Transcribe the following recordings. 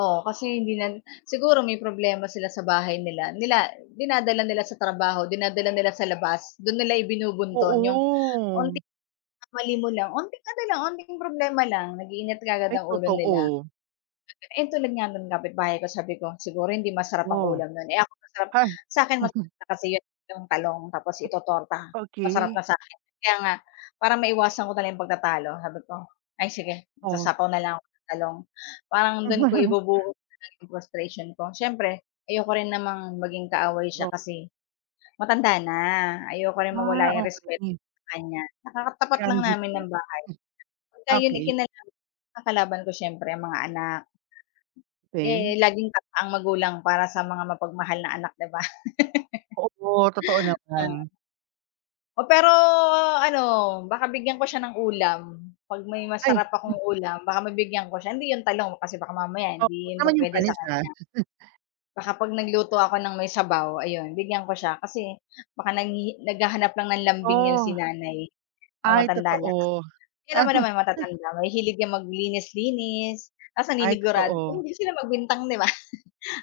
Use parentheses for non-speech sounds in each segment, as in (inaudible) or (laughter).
Oo, kasi hindi niyan siguro may problema sila sa bahay nila nila dinadala nila sa trabaho, dinadala nila sa labas, 'don nila ibinubunton yung Oo. unti na mali mo lang, unting ano lang, unting problema lang, nag-iinit kaagad Ay, ang ulo nila. totoo. (unintelligible) Ayon, tulad nga nung kapitbahay ko, sabi ko, "Siguro hindi masarap ang Oh? ulam no'n?" Eh, ako masarap Hay! sa akin (chuckles) masarap na kasi 'yon, yung talong, tapos O itototorta, masarap Okey. na sa akin. Kaya nga, para maiwasan ko na lang 'yong pagtatalo sabi ko, "Ay, sige, Oh. magsasapaw na lang ako ng talong." parang do'n ko (chuckles) ibubuhos muna yung frustration ko. Siyempre, ayoko rin namang maging kaaway siya, Oh? kasi matanda na, ayoko rin Ah, mawala 'yong respeto okey. sa kanya. Tsaka, katapat lang Ground beef namin yon? ng bahay. Pagka Hmm. iyon, eh, Okey. kinalab ang kalaban ko siyempre, ang mga anak. Eh, Okey. laging tama ang magulang para sa mga mapagmahal na anak di ba? Totoo po, totoo (chuckles) Oh. naman. Oh, pero ano, baka bigyan ko siya ng ulam, 'pag may Ay, masarap hmm. akong ulam baka mabigyan ko siya. Hindi 'yon talong, kasi baka mamaya Oo, 'wag hindi yun naman yung pupuwede sa panis, ah. kanya. (chuckles) Baka 'pag nagluto ako ng may sabaw ayun, bigyan ko siya, kasi baka nanghihi naghahanap lang ng lambing yun si Oh. Nanay. Oo, Ay, matanda na ka totoo. Tignan mo nama'y (chuckles) matatanda, mahihilig yang maglinis-linis, tas Ay, naninigurad totoo. hindi sila magbintang 'di ba?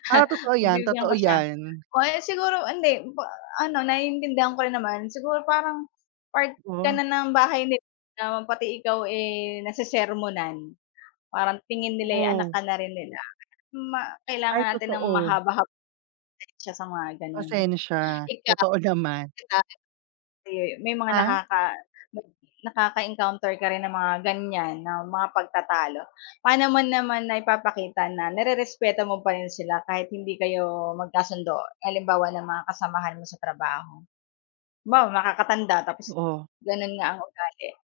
Ah, totoo yan, Pagbibigyan totoo ko siya. yan. O kaya siguro hindi, pa ano naiintindihan ko rin naman. Siguro parang part ka Oh. na ng bahay nila, pati ikaw, eh, nasesermonan, parang tingin nila, eh, anak Oo. ka na rin nila. Ma Ay, kailangan natin ng totoo. mahaba-hab pasensya sa mga gano'n. Pasensya? Ikaw, Totoo naman. di ba, di, may mga Ha? nakaka may nakaka-encounter ka rin ng mga ganyan na mga pagtatalo? Paano mo naman naipapakita na nirerespeto mo pa rin sila kahit hindi kayo magkasundo? Halimbawa ng mga kasamahan mo sa trabaho? Halimbawa, nakakatanda tapos, Oo. ganun nga ang ugali?